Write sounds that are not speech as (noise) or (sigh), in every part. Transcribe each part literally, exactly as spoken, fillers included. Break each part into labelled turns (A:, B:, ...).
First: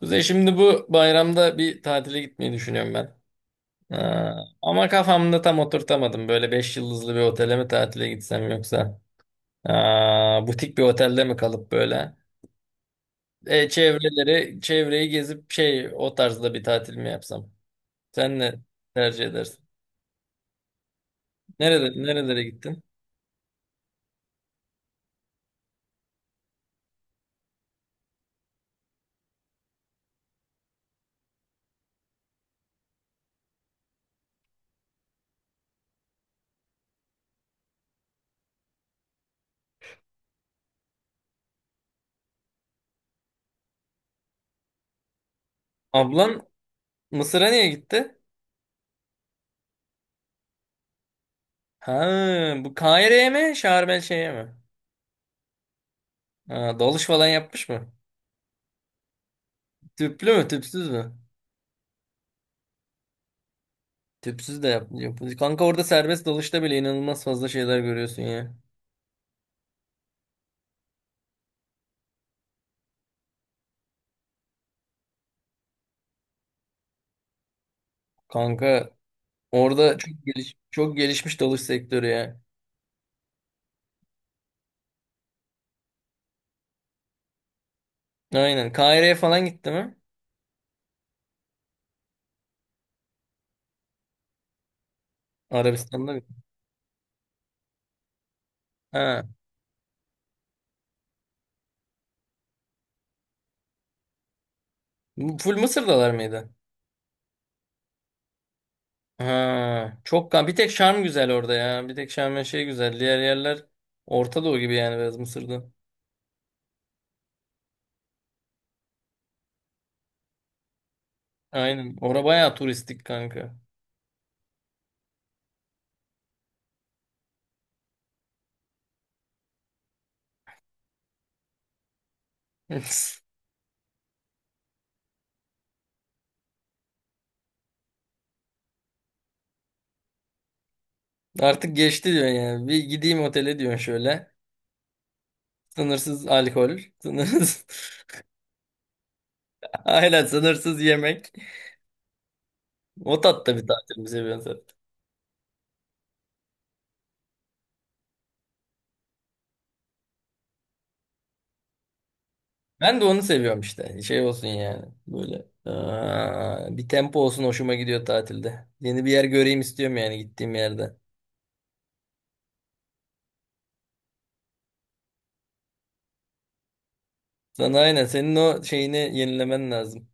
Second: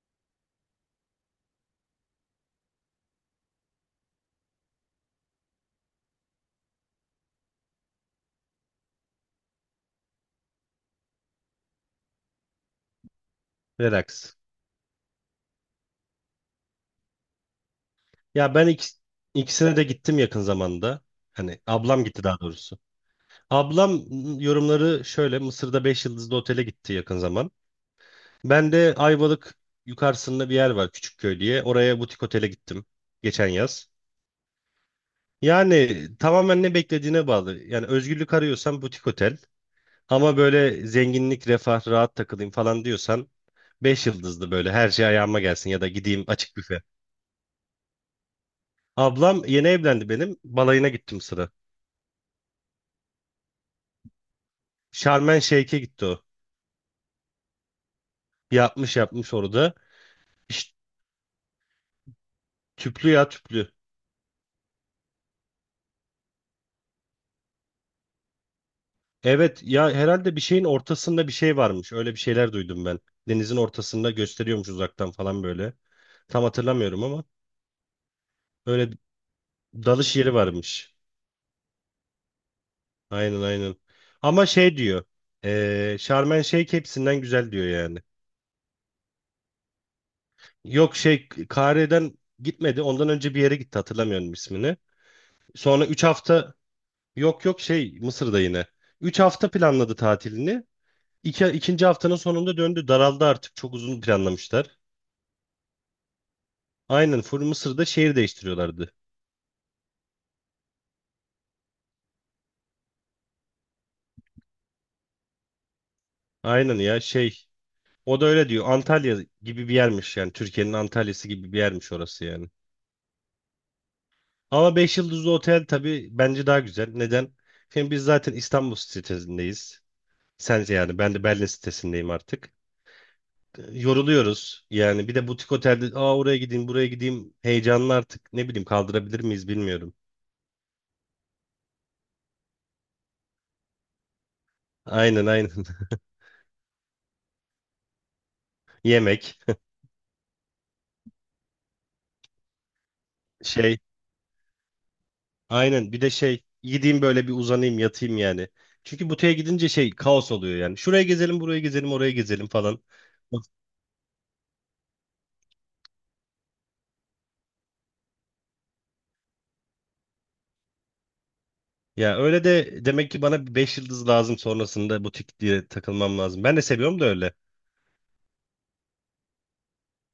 A: Kuzey şimdi bu bayramda bir tatile gitmeyi düşünüyorum ben. Ee, Ama kafamda tam oturtamadım. Böyle beş yıldızlı bir otele mi tatile gitsem yoksa aa, butik bir otelde mi kalıp böyle e,
B: Relax.
A: çevreleri çevreyi gezip şey o tarzda bir tatil mi yapsam? Sen
B: Ya
A: ne
B: ben ikis-
A: tercih edersin?
B: ikisine de gittim yakın zamanda. Hani
A: Nerede
B: ablam gitti, daha
A: nerelere
B: doğrusu.
A: gittin?
B: Ablam yorumları şöyle. Mısır'da beş yıldızlı otele gitti yakın zaman. Ben de Ayvalık yukarısında bir yer var, Küçükköy diye. Oraya butik otele gittim geçen yaz. Yani tamamen ne beklediğine bağlı. Yani özgürlük arıyorsan butik otel. Ama böyle zenginlik, refah, rahat takılayım falan diyorsan beş yıldızlı, böyle her şey ayağıma gelsin, ya da gideyim
A: Ablan
B: açık büfe.
A: Mısır'a niye gitti?
B: Ablam yeni evlendi benim. Balayına gittim sıra.
A: Ha, bu Kahire'ye mi? Şarm El Şeyh'e mi?
B: Şarm El Şeyh'e gitti o.
A: Ha, dalış falan yapmış mı?
B: Yapmış yapmış orada.
A: Tüplü mü,
B: İşte
A: tüpsüz mü?
B: tüplü ya, tüplü.
A: Tüpsüz de yap, yap- Kanka orada serbest dalışta bile inanılmaz fazla şeyler görüyorsun ya.
B: Evet ya, herhalde bir şeyin ortasında bir şey varmış. Öyle bir şeyler duydum ben. Denizin ortasında gösteriyormuş uzaktan falan böyle. Tam hatırlamıyorum ama öyle
A: Kanka orada çok
B: dalış yeri
A: geliş,
B: varmış.
A: çok gelişmiş dalış sektörü ya.
B: Aynen, aynen. Ama şey diyor. Eee Şarm El Şeyh hepsinden güzel diyor yani.
A: Aynen. Kahire'ye falan gitti mi?
B: Yok, şey, Kahire'den gitmedi. Ondan önce bir yere gitti, hatırlamıyorum ismini. Sonra üç
A: Arabistan'da mı?
B: hafta yok yok, şey, Mısır'da yine. Üç
A: Ha.
B: hafta planladı tatilini. İki, ikinci haftanın sonunda döndü. Daraldı artık. Çok uzun planlamışlar.
A: Bu full Mısır'dalar mıydı?
B: Aynen, full Mısır'da şehir değiştiriyorlardı.
A: Ha. Çok kan. Bir tek Şarm güzel orada ya. Bir tek Şarm ve şey güzel. Diğer yerler Orta Doğu gibi yani biraz Mısır'da.
B: Aynen ya, şey. O da öyle diyor. Antalya gibi bir yermiş yani. Türkiye'nin Antalya'sı gibi bir yermiş
A: Aynen. Orada
B: orası yani.
A: bayağı turistik kanka.
B: Ama beş yıldızlı otel tabii bence daha güzel. Neden? Şimdi biz zaten İstanbul sitesindeyiz. Sence yani, ben de Berlin sitesindeyim artık.
A: (laughs)
B: Yoruluyoruz. Yani bir de butik otelde, aa oraya gideyim buraya gideyim, heyecanlı artık, ne bileyim, kaldırabilir miyiz bilmiyorum.
A: Artık geçti diyor yani. Bir gideyim otele diyorsun şöyle.
B: Aynen, aynen. (laughs)
A: Sınırsız alkol. Sınırsız. (laughs)
B: Yemek,
A: Aynen sınırsız yemek. O tatta bir
B: şey.
A: tatil mi seviyorsun sen?
B: Aynen, bir de şey, gideyim böyle, bir uzanayım yatayım yani. Çünkü buteye gidince şey, kaos oluyor yani. Şuraya gezelim, buraya gezelim, oraya gezelim falan.
A: Ben de onu seviyorum işte. Şey olsun yani. Böyle. Aa, bir tempo olsun hoşuma gidiyor tatilde. Yeni bir yer göreyim istiyorum yani gittiğim yerde.
B: Ya öyle de demek ki bana beş yıldız lazım, sonrasında butik diye takılmam lazım. Ben de seviyorum da öyle.
A: Sana aynen senin o şeyini yenilemen lazım.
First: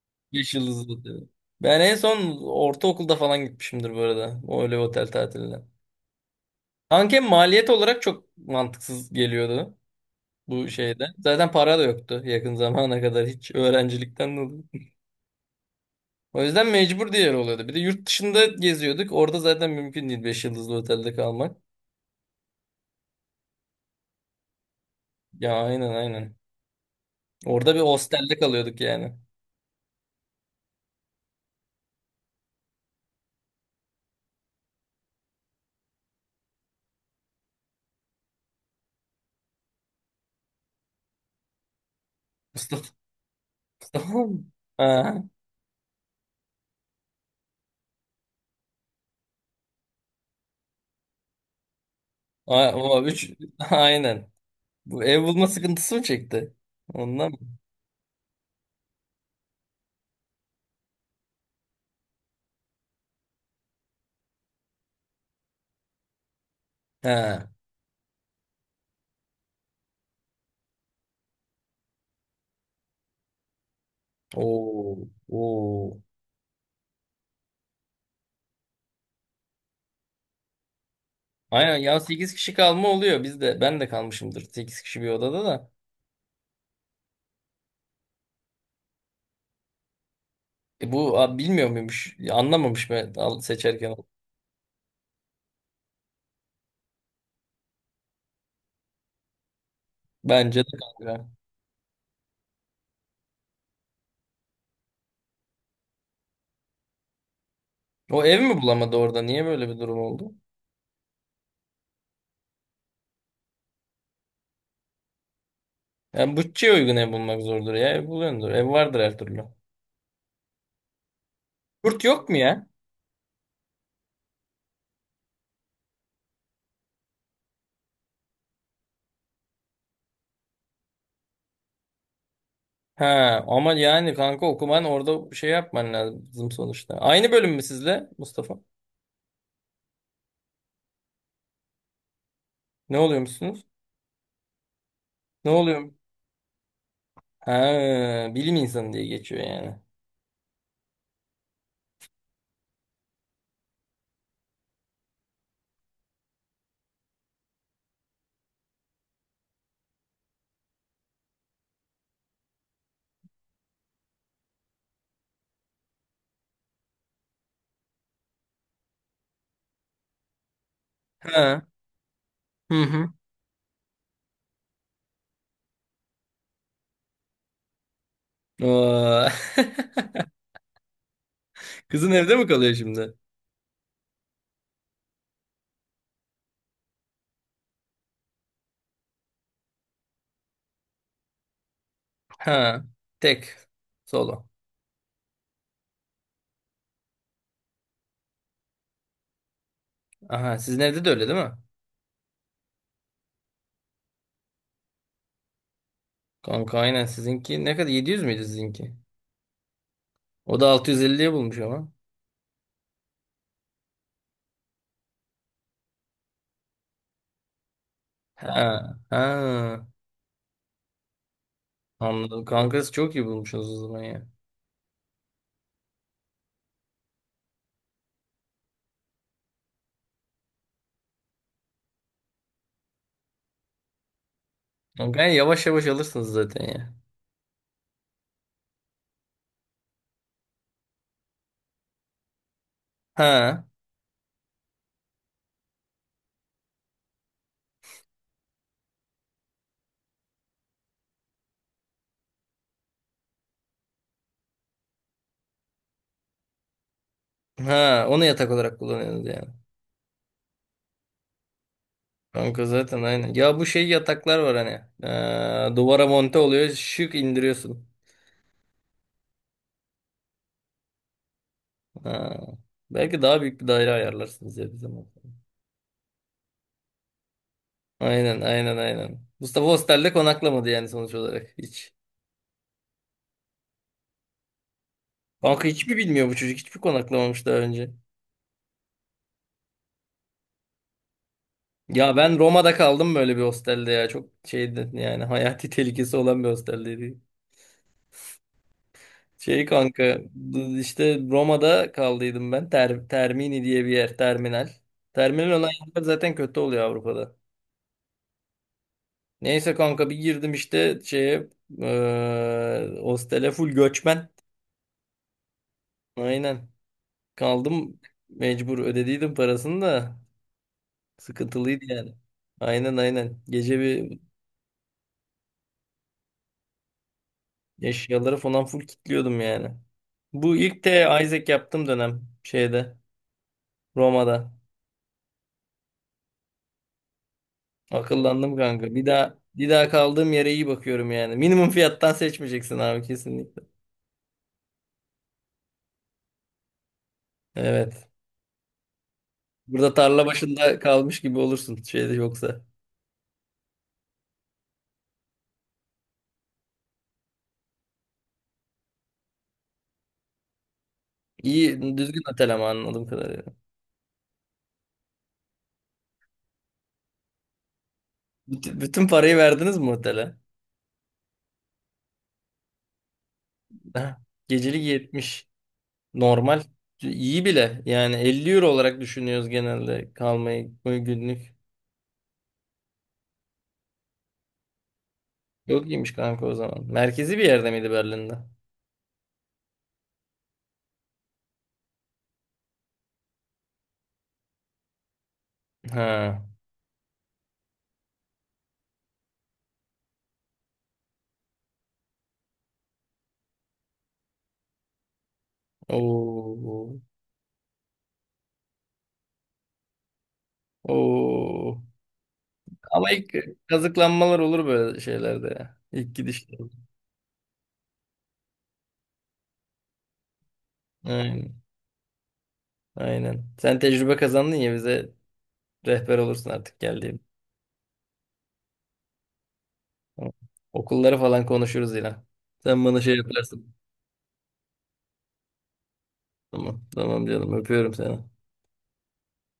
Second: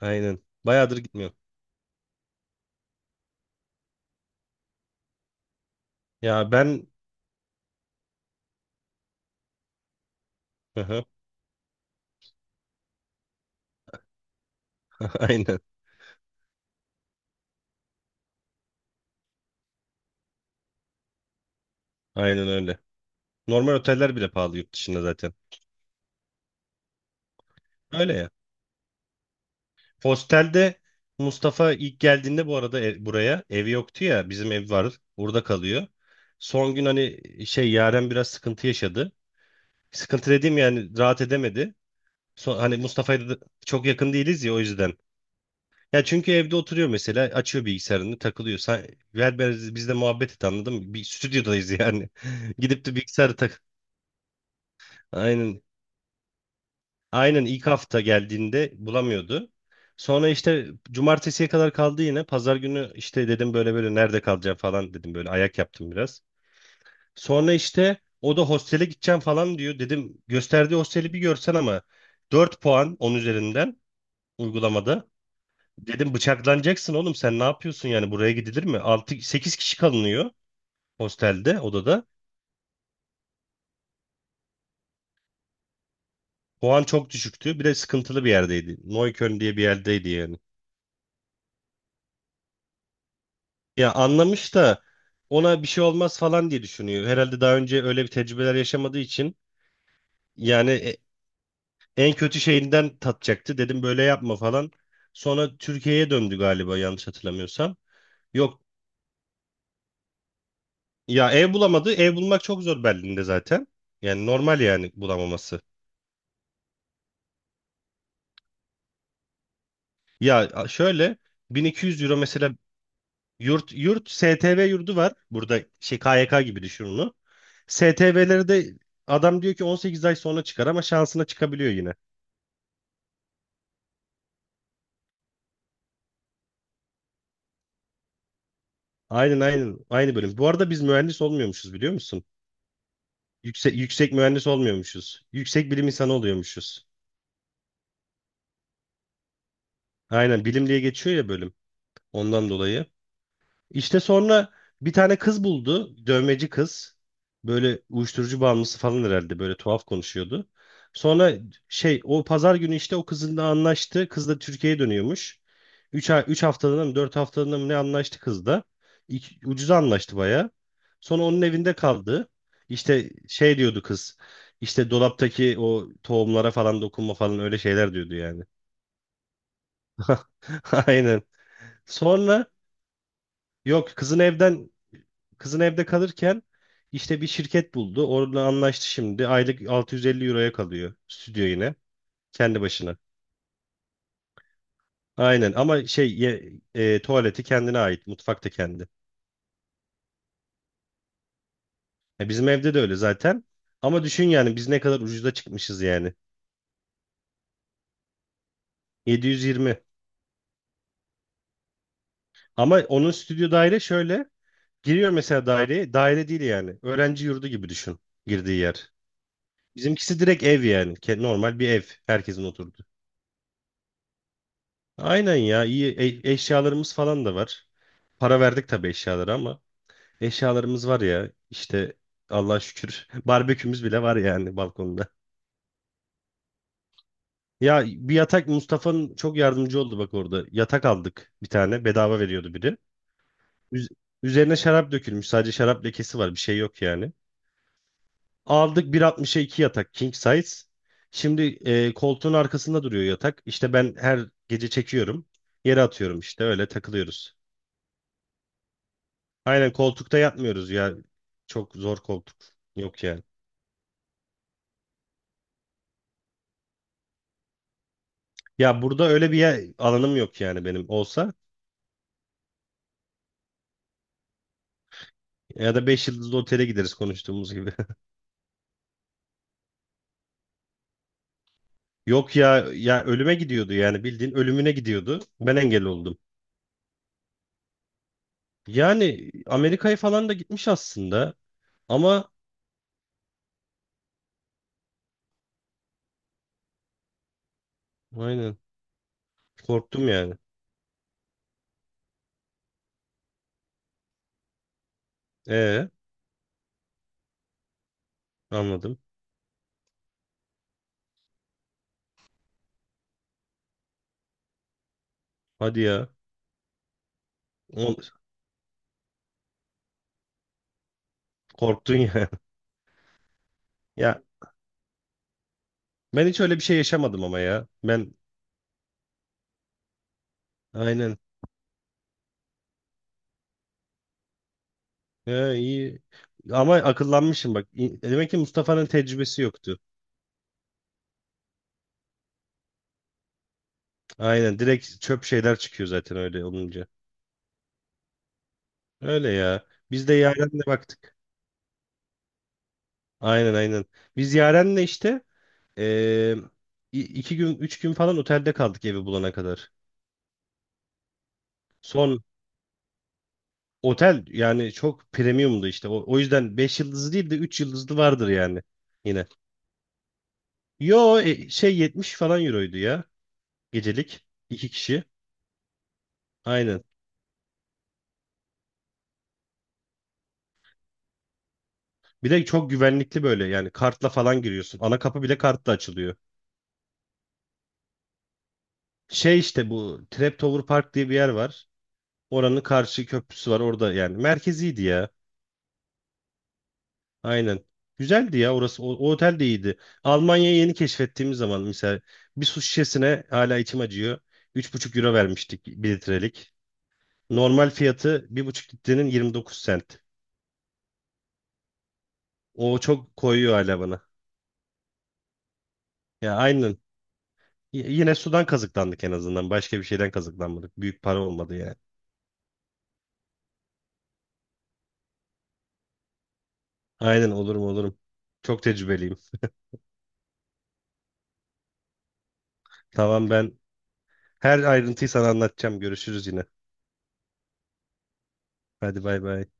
B: Aynen.
A: Beş yıldızlı
B: Bayağıdır
A: otel.
B: gitmiyorum.
A: Ben en son ortaokulda falan gitmişimdir bu arada. O öyle bir otel tatiline.
B: Ya ben.
A: Anken maliyet olarak çok mantıksız geliyordu bu
B: Hı
A: şeyde.
B: hı.
A: Zaten para da yoktu yakın zamana kadar hiç öğrencilikten dolayı.
B: (laughs) Aynen,
A: O yüzden mecbur diğer oluyordu. Bir de yurt dışında geziyorduk. Orada zaten mümkün değil beş yıldızlı otelde kalmak.
B: aynen öyle. Normal oteller bile pahalı yurt dışında zaten.
A: Ya, aynen aynen. Orada bir
B: Öyle ya.
A: hostelde kalıyorduk yani.
B: Hostelde. Mustafa ilk geldiğinde bu arada ev- buraya evi yoktu ya, bizim ev var, burada kalıyor. Son gün, hani şey, Yaren biraz sıkıntı yaşadı. Sıkıntı dediğim yani, rahat edemedi.
A: (laughs)
B: Son, hani
A: Mustafa,
B: Mustafa'ya da çok
A: Mustafa
B: yakın değiliz
A: mı?
B: ya, o yüzden.
A: Ha.
B: Ya çünkü evde oturuyor mesela, açıyor bilgisayarını, takılıyor. Sen, ver, biz, biz muhabbet et, anladın mı? Bir stüdyodayız yani. (laughs)
A: A-
B: Gidip de
A: o üç.
B: bilgisayarı tak.
A: (laughs) Aynen. Bu ev bulma
B: Aynen.
A: sıkıntısı mı çekti? Ondan mı?
B: Aynen ilk hafta geldiğinde bulamıyordu. Sonra işte cumartesiye kadar kaldı yine. Pazar günü işte dedim böyle böyle, nerede kalacağım falan dedim, böyle ayak yaptım biraz.
A: Ha.
B: Sonra işte o da hostele gideceğim falan diyor. Dedim gösterdiği hosteli bir görsen ama, dört puan on üzerinden
A: Oo.
B: uygulamada.
A: Oo.
B: Dedim bıçaklanacaksın oğlum, sen ne yapıyorsun yani, buraya gidilir mi? Altı sekiz kişi kalınıyor hostelde,
A: Aynen ya,
B: odada.
A: sekiz kişi kalma oluyor. Biz de ben de kalmışımdır sekiz kişi bir odada da.
B: Puan çok düşüktü. Bir de sıkıntılı bir yerdeydi. Neukölln diye bir yerdeydi yani.
A: E bu abi, bilmiyor muymuş? Ya, anlamamış mı al-
B: Ya
A: seçerken?
B: anlamış da ona bir şey olmaz falan diye düşünüyor. Herhalde daha önce öyle bir tecrübeler yaşamadığı için
A: Bence de
B: yani, e-
A: kanka.
B: en kötü şeyinden tatacaktı. Dedim böyle yapma falan. Sonra Türkiye'ye döndü galiba, yanlış hatırlamıyorsam.
A: O ev
B: Yok
A: mi bulamadı orada? Niye böyle bir durum oldu?
B: ya, ev bulamadı. Ev bulmak çok zor Berlin'de zaten. Yani normal, yani bulamaması.
A: Yani bütçeye uygun ev bulmak zordur ya. Ev buluyordur. Ev vardır her türlü.
B: Ya a- şöyle, 1200
A: Yurt
B: euro
A: yok mu
B: mesela.
A: ya?
B: Yurt yurt, S T V yurdu var. Burada şey, K Y K gibi düşün onu. S T V'leri de adam diyor ki 18 ay sonra çıkar, ama şansına çıkabiliyor yine.
A: Ha, ama yani kanka okuman orada bir şey yapman lazım sonuçta. Aynı bölüm mü sizle Mustafa?
B: Aynen, aynen. Aynı bölüm. Bu arada biz mühendis olmuyormuşuz, biliyor musun?
A: Ne oluyor musunuz
B: Yüksek, yüksek mühendis olmuyormuşuz.
A: Ne
B: Yüksek bilim
A: oluyor?
B: insanı oluyormuşuz.
A: Ha, bilim insanı diye geçiyor yani.
B: Aynen, bilim diye geçiyor ya bölüm. Ondan dolayı. İşte sonra bir tane kız buldu. Dövmeci kız. Böyle uyuşturucu bağımlısı falan herhalde. Böyle tuhaf konuşuyordu. Sonra şey, o pazar günü işte o kızınla anlaştı. Kız da Türkiye'ye dönüyormuş. Üç ay, üç haftalığına mı, dört haftalığına mı, ne anlaştı kız da. İki- ucuza anlaştı baya. Sonra onun
A: Ha.
B: evinde kaldı.
A: Hı hı.
B: İşte şey diyordu kız. İşte dolaptaki o tohumlara falan dokunma falan, öyle şeyler diyordu yani.
A: Oo.
B: (laughs) Aynen.
A: (laughs) Kızın evde
B: Sonra
A: mi kalıyor şimdi?
B: yok. kızın evden Kızın evde kalırken işte bir şirket buldu. Orada anlaştı şimdi. Aylık altı yüz elli euroya kalıyor stüdyo yine. Kendi
A: Ha.
B: başına.
A: Tek. Solo.
B: Aynen, ama şey, ye- e, tuvaleti kendine ait. Mutfak da kendi.
A: Aha, sizin evde de öyle değil mi?
B: E, bizim evde de öyle zaten. Ama düşün yani, biz ne kadar ucuza çıkmışız yani.
A: Kanka aynen sizinki ne kadar, yedi yüz müydü sizinki?
B: yedi yüz yirmi.
A: O da altı yüz elliye bulmuş ama.
B: Ama onun stüdyo daire şöyle. Giriyor mesela daireye. Daire değil yani. Öğrenci yurdu gibi düşün girdiği yer.
A: Ha. Ha.
B: Bizimkisi direkt ev yani. Ke- Normal bir ev. Herkesin
A: Anladım.
B: oturduğu.
A: Kankası çok iyi bulmuşsunuz o zaman ya.
B: Aynen ya, iyi, e- eşyalarımız falan da var. Para verdik tabii eşyalara ama eşyalarımız var ya işte, Allah'a şükür, (laughs) barbekümüz bile var yani balkonda.
A: Kankayı yavaş yavaş alırsınız zaten ya.
B: Ya bir yatak, Mustafa'nın çok yardımcı oldu bak orada. Yatak aldık, bir tane bedava veriyordu biri.
A: Ha.
B: Üz- üzerine şarap dökülmüş, sadece şarap lekesi var, bir şey yok yani. Aldık bir altmışa iki yatak king size. Şimdi e, koltuğun arkasında duruyor yatak. İşte ben her gece çekiyorum. Yere atıyorum, işte öyle takılıyoruz.
A: Ha. Onu yatak olarak kullanıyorsunuz yani.
B: Aynen, koltukta yatmıyoruz ya. Çok zor koltuk.
A: Kanka zaten
B: Yok yani.
A: aynen. Ya bu şey yataklar var hani. Ee, duvara monte oluyor. Şık indiriyorsun.
B: Ya burada öyle bir yer, alanım yok yani, benim olsa.
A: Ha. Belki daha büyük bir daire ayarlarsınız ya bir zaman.
B: Ya da beş yıldızlı otele gideriz, konuştuğumuz gibi.
A: Aynen aynen aynen. Mustafa hostelde konaklamadı yani sonuç olarak hiç.
B: (laughs) Yok ya, ya ölüme gidiyordu yani, bildiğin ölümüne gidiyordu. Ben
A: Kanka
B: engel
A: hiçbir
B: oldum.
A: bilmiyor bu çocuk. Hiçbir konaklamamış daha önce.
B: Yani Amerika'ya falan da gitmiş aslında.
A: Ya
B: Ama
A: ben Roma'da kaldım böyle bir hostelde ya. Çok şeydi yani, (laughs) hayati tehlikesi olan bir hosteldeydi.
B: aynen,
A: Şey
B: korktum
A: kanka
B: yani.
A: işte Roma'da kaldıydım ben. Ter, Termini diye bir yer terminal. Terminal olan
B: E,
A: yerler zaten kötü oluyor Avrupa'da.
B: anladım.
A: Neyse kanka bir girdim işte şeye, eee hostele full göçmen.
B: Hadi ya.
A: Aynen.
B: O-
A: Kaldım mecbur, ödediydim parasını da sıkıntılıydı
B: Korktun
A: yani.
B: ya. (laughs)
A: Aynen aynen. Gece bir
B: Ya ben hiç öyle bir şey yaşamadım ama ya. Ben
A: eşyaları falan full kilitliyordum yani. Bu ilk de
B: aynen.
A: Isaac yaptığım dönem şeyde Roma'da.
B: Ee, iyi. Ama akıllanmışım bak. İ- Demek ki
A: Akıllandım
B: Mustafa'nın
A: kanka. Bir daha
B: tecrübesi
A: bir
B: yoktu.
A: daha kaldığım yere iyi bakıyorum yani. Minimum fiyattan seçmeyeceksin abi kesinlikle.
B: Aynen, direkt çöp şeyler çıkıyor zaten öyle olunca.
A: Evet.
B: Öyle ya.
A: Burada
B: Biz de
A: tarla
B: Yaren'le
A: başında
B: baktık.
A: kalmış gibi olursun şeyde yoksa.
B: Aynen, aynen. Biz Yaren'le işte, eee, i- iki gün üç gün falan otelde kaldık, evi bulana kadar.
A: İyi
B: Son
A: düzgün otel ama anladığım kadarıyla.
B: otel yani çok premiumdu işte. O, o yüzden beş yıldızlı değil de üç yıldızlı vardır yani
A: Bütün, bütün
B: yine.
A: parayı verdiniz mi otele?
B: Yo, e, şey, yetmiş falan euroydu ya,
A: Heh,
B: gecelik iki
A: gecelik
B: kişi.
A: yetmiş. Normal.
B: Aynen.
A: İyi bile. Yani elli euro olarak düşünüyoruz genelde kalmayı günlük.
B: Bir de çok güvenlikli böyle yani, kartla falan giriyorsun. Ana kapı bile kartla
A: Yok iyiymiş
B: açılıyor.
A: kanka o zaman. Merkezi bir yerde miydi Berlin'de?
B: Şey, işte bu Traptower Park diye bir yer var. Oranın karşı köprüsü var orada yani. Merkeziydi ya.
A: Ha.
B: Aynen. Güzeldi ya orası. O, o otel de iyiydi. Almanya'yı yeni keşfettiğimiz zaman mesela, bir su şişesine hala içim acıyor. Üç buçuk euro vermiştik bir litrelik.
A: Oo.
B: Normal fiyatı bir buçuk litrenin yirmi dokuz sent.
A: Oo.
B: O
A: Ama
B: çok
A: ilk
B: koyuyor hala bana.
A: kazıklanmalar olur böyle şeylerde ya. İlk
B: Ya
A: gidişte.
B: aynen. Y- Yine sudan kazıklandık en azından. Başka bir şeyden kazıklanmadık. Büyük para olmadı
A: Aynen.
B: yani.
A: Aynen. Sen tecrübe kazandın ya, bize rehber olursun artık geldiğim.
B: Aynen, olurum olurum. Çok tecrübeliyim.
A: Tamam. Okulları falan konuşuruz yine. Sen bana şey
B: Tamam, ben
A: yaparsın.
B: her ayrıntıyı sana anlatacağım. Görüşürüz yine.
A: Tamam. Tamam canım, öpüyorum seni.
B: Hadi bay bay.